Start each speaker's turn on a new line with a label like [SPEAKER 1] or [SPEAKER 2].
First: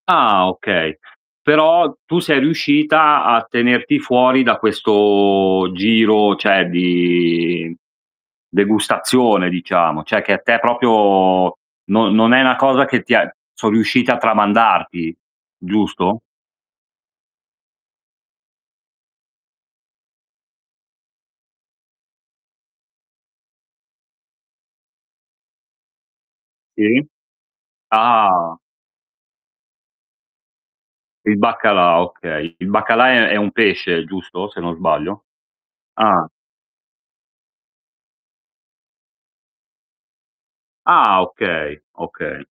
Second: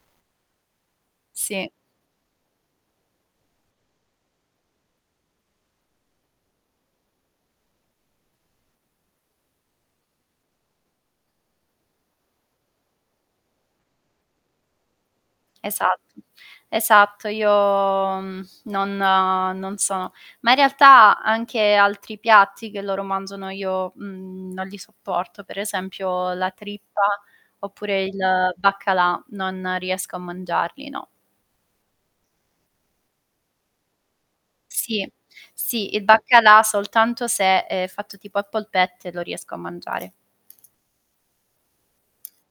[SPEAKER 1] Ah, okay.
[SPEAKER 2] Sì.
[SPEAKER 1] Però tu sei riuscita a tenerti fuori da questo giro, cioè di degustazione diciamo, cioè che a te proprio non non è una cosa che ti ha son riusciti a tramandarti.
[SPEAKER 2] Esatto,
[SPEAKER 1] Giusto?
[SPEAKER 2] esatto. Io, mhmm, non, uhm, non sono ma in realtà anche altri piatti che loro mangiano, io, mhmm, non li sopporto, per esempio la trippa,
[SPEAKER 1] Sì.
[SPEAKER 2] oppure il
[SPEAKER 1] Ah.
[SPEAKER 2] baccalà non, riesco a mangiarli, no.
[SPEAKER 1] Il baccalà, okay. Il baccalà è è un pesce, giusto? Se non
[SPEAKER 2] Sì.
[SPEAKER 1] sbaglio.
[SPEAKER 2] Sì, il
[SPEAKER 1] Ah.
[SPEAKER 2] baccalà soltanto se è fatto tipo a polpette, lo riesco a mangiare.
[SPEAKER 1] Ah, okay, okay.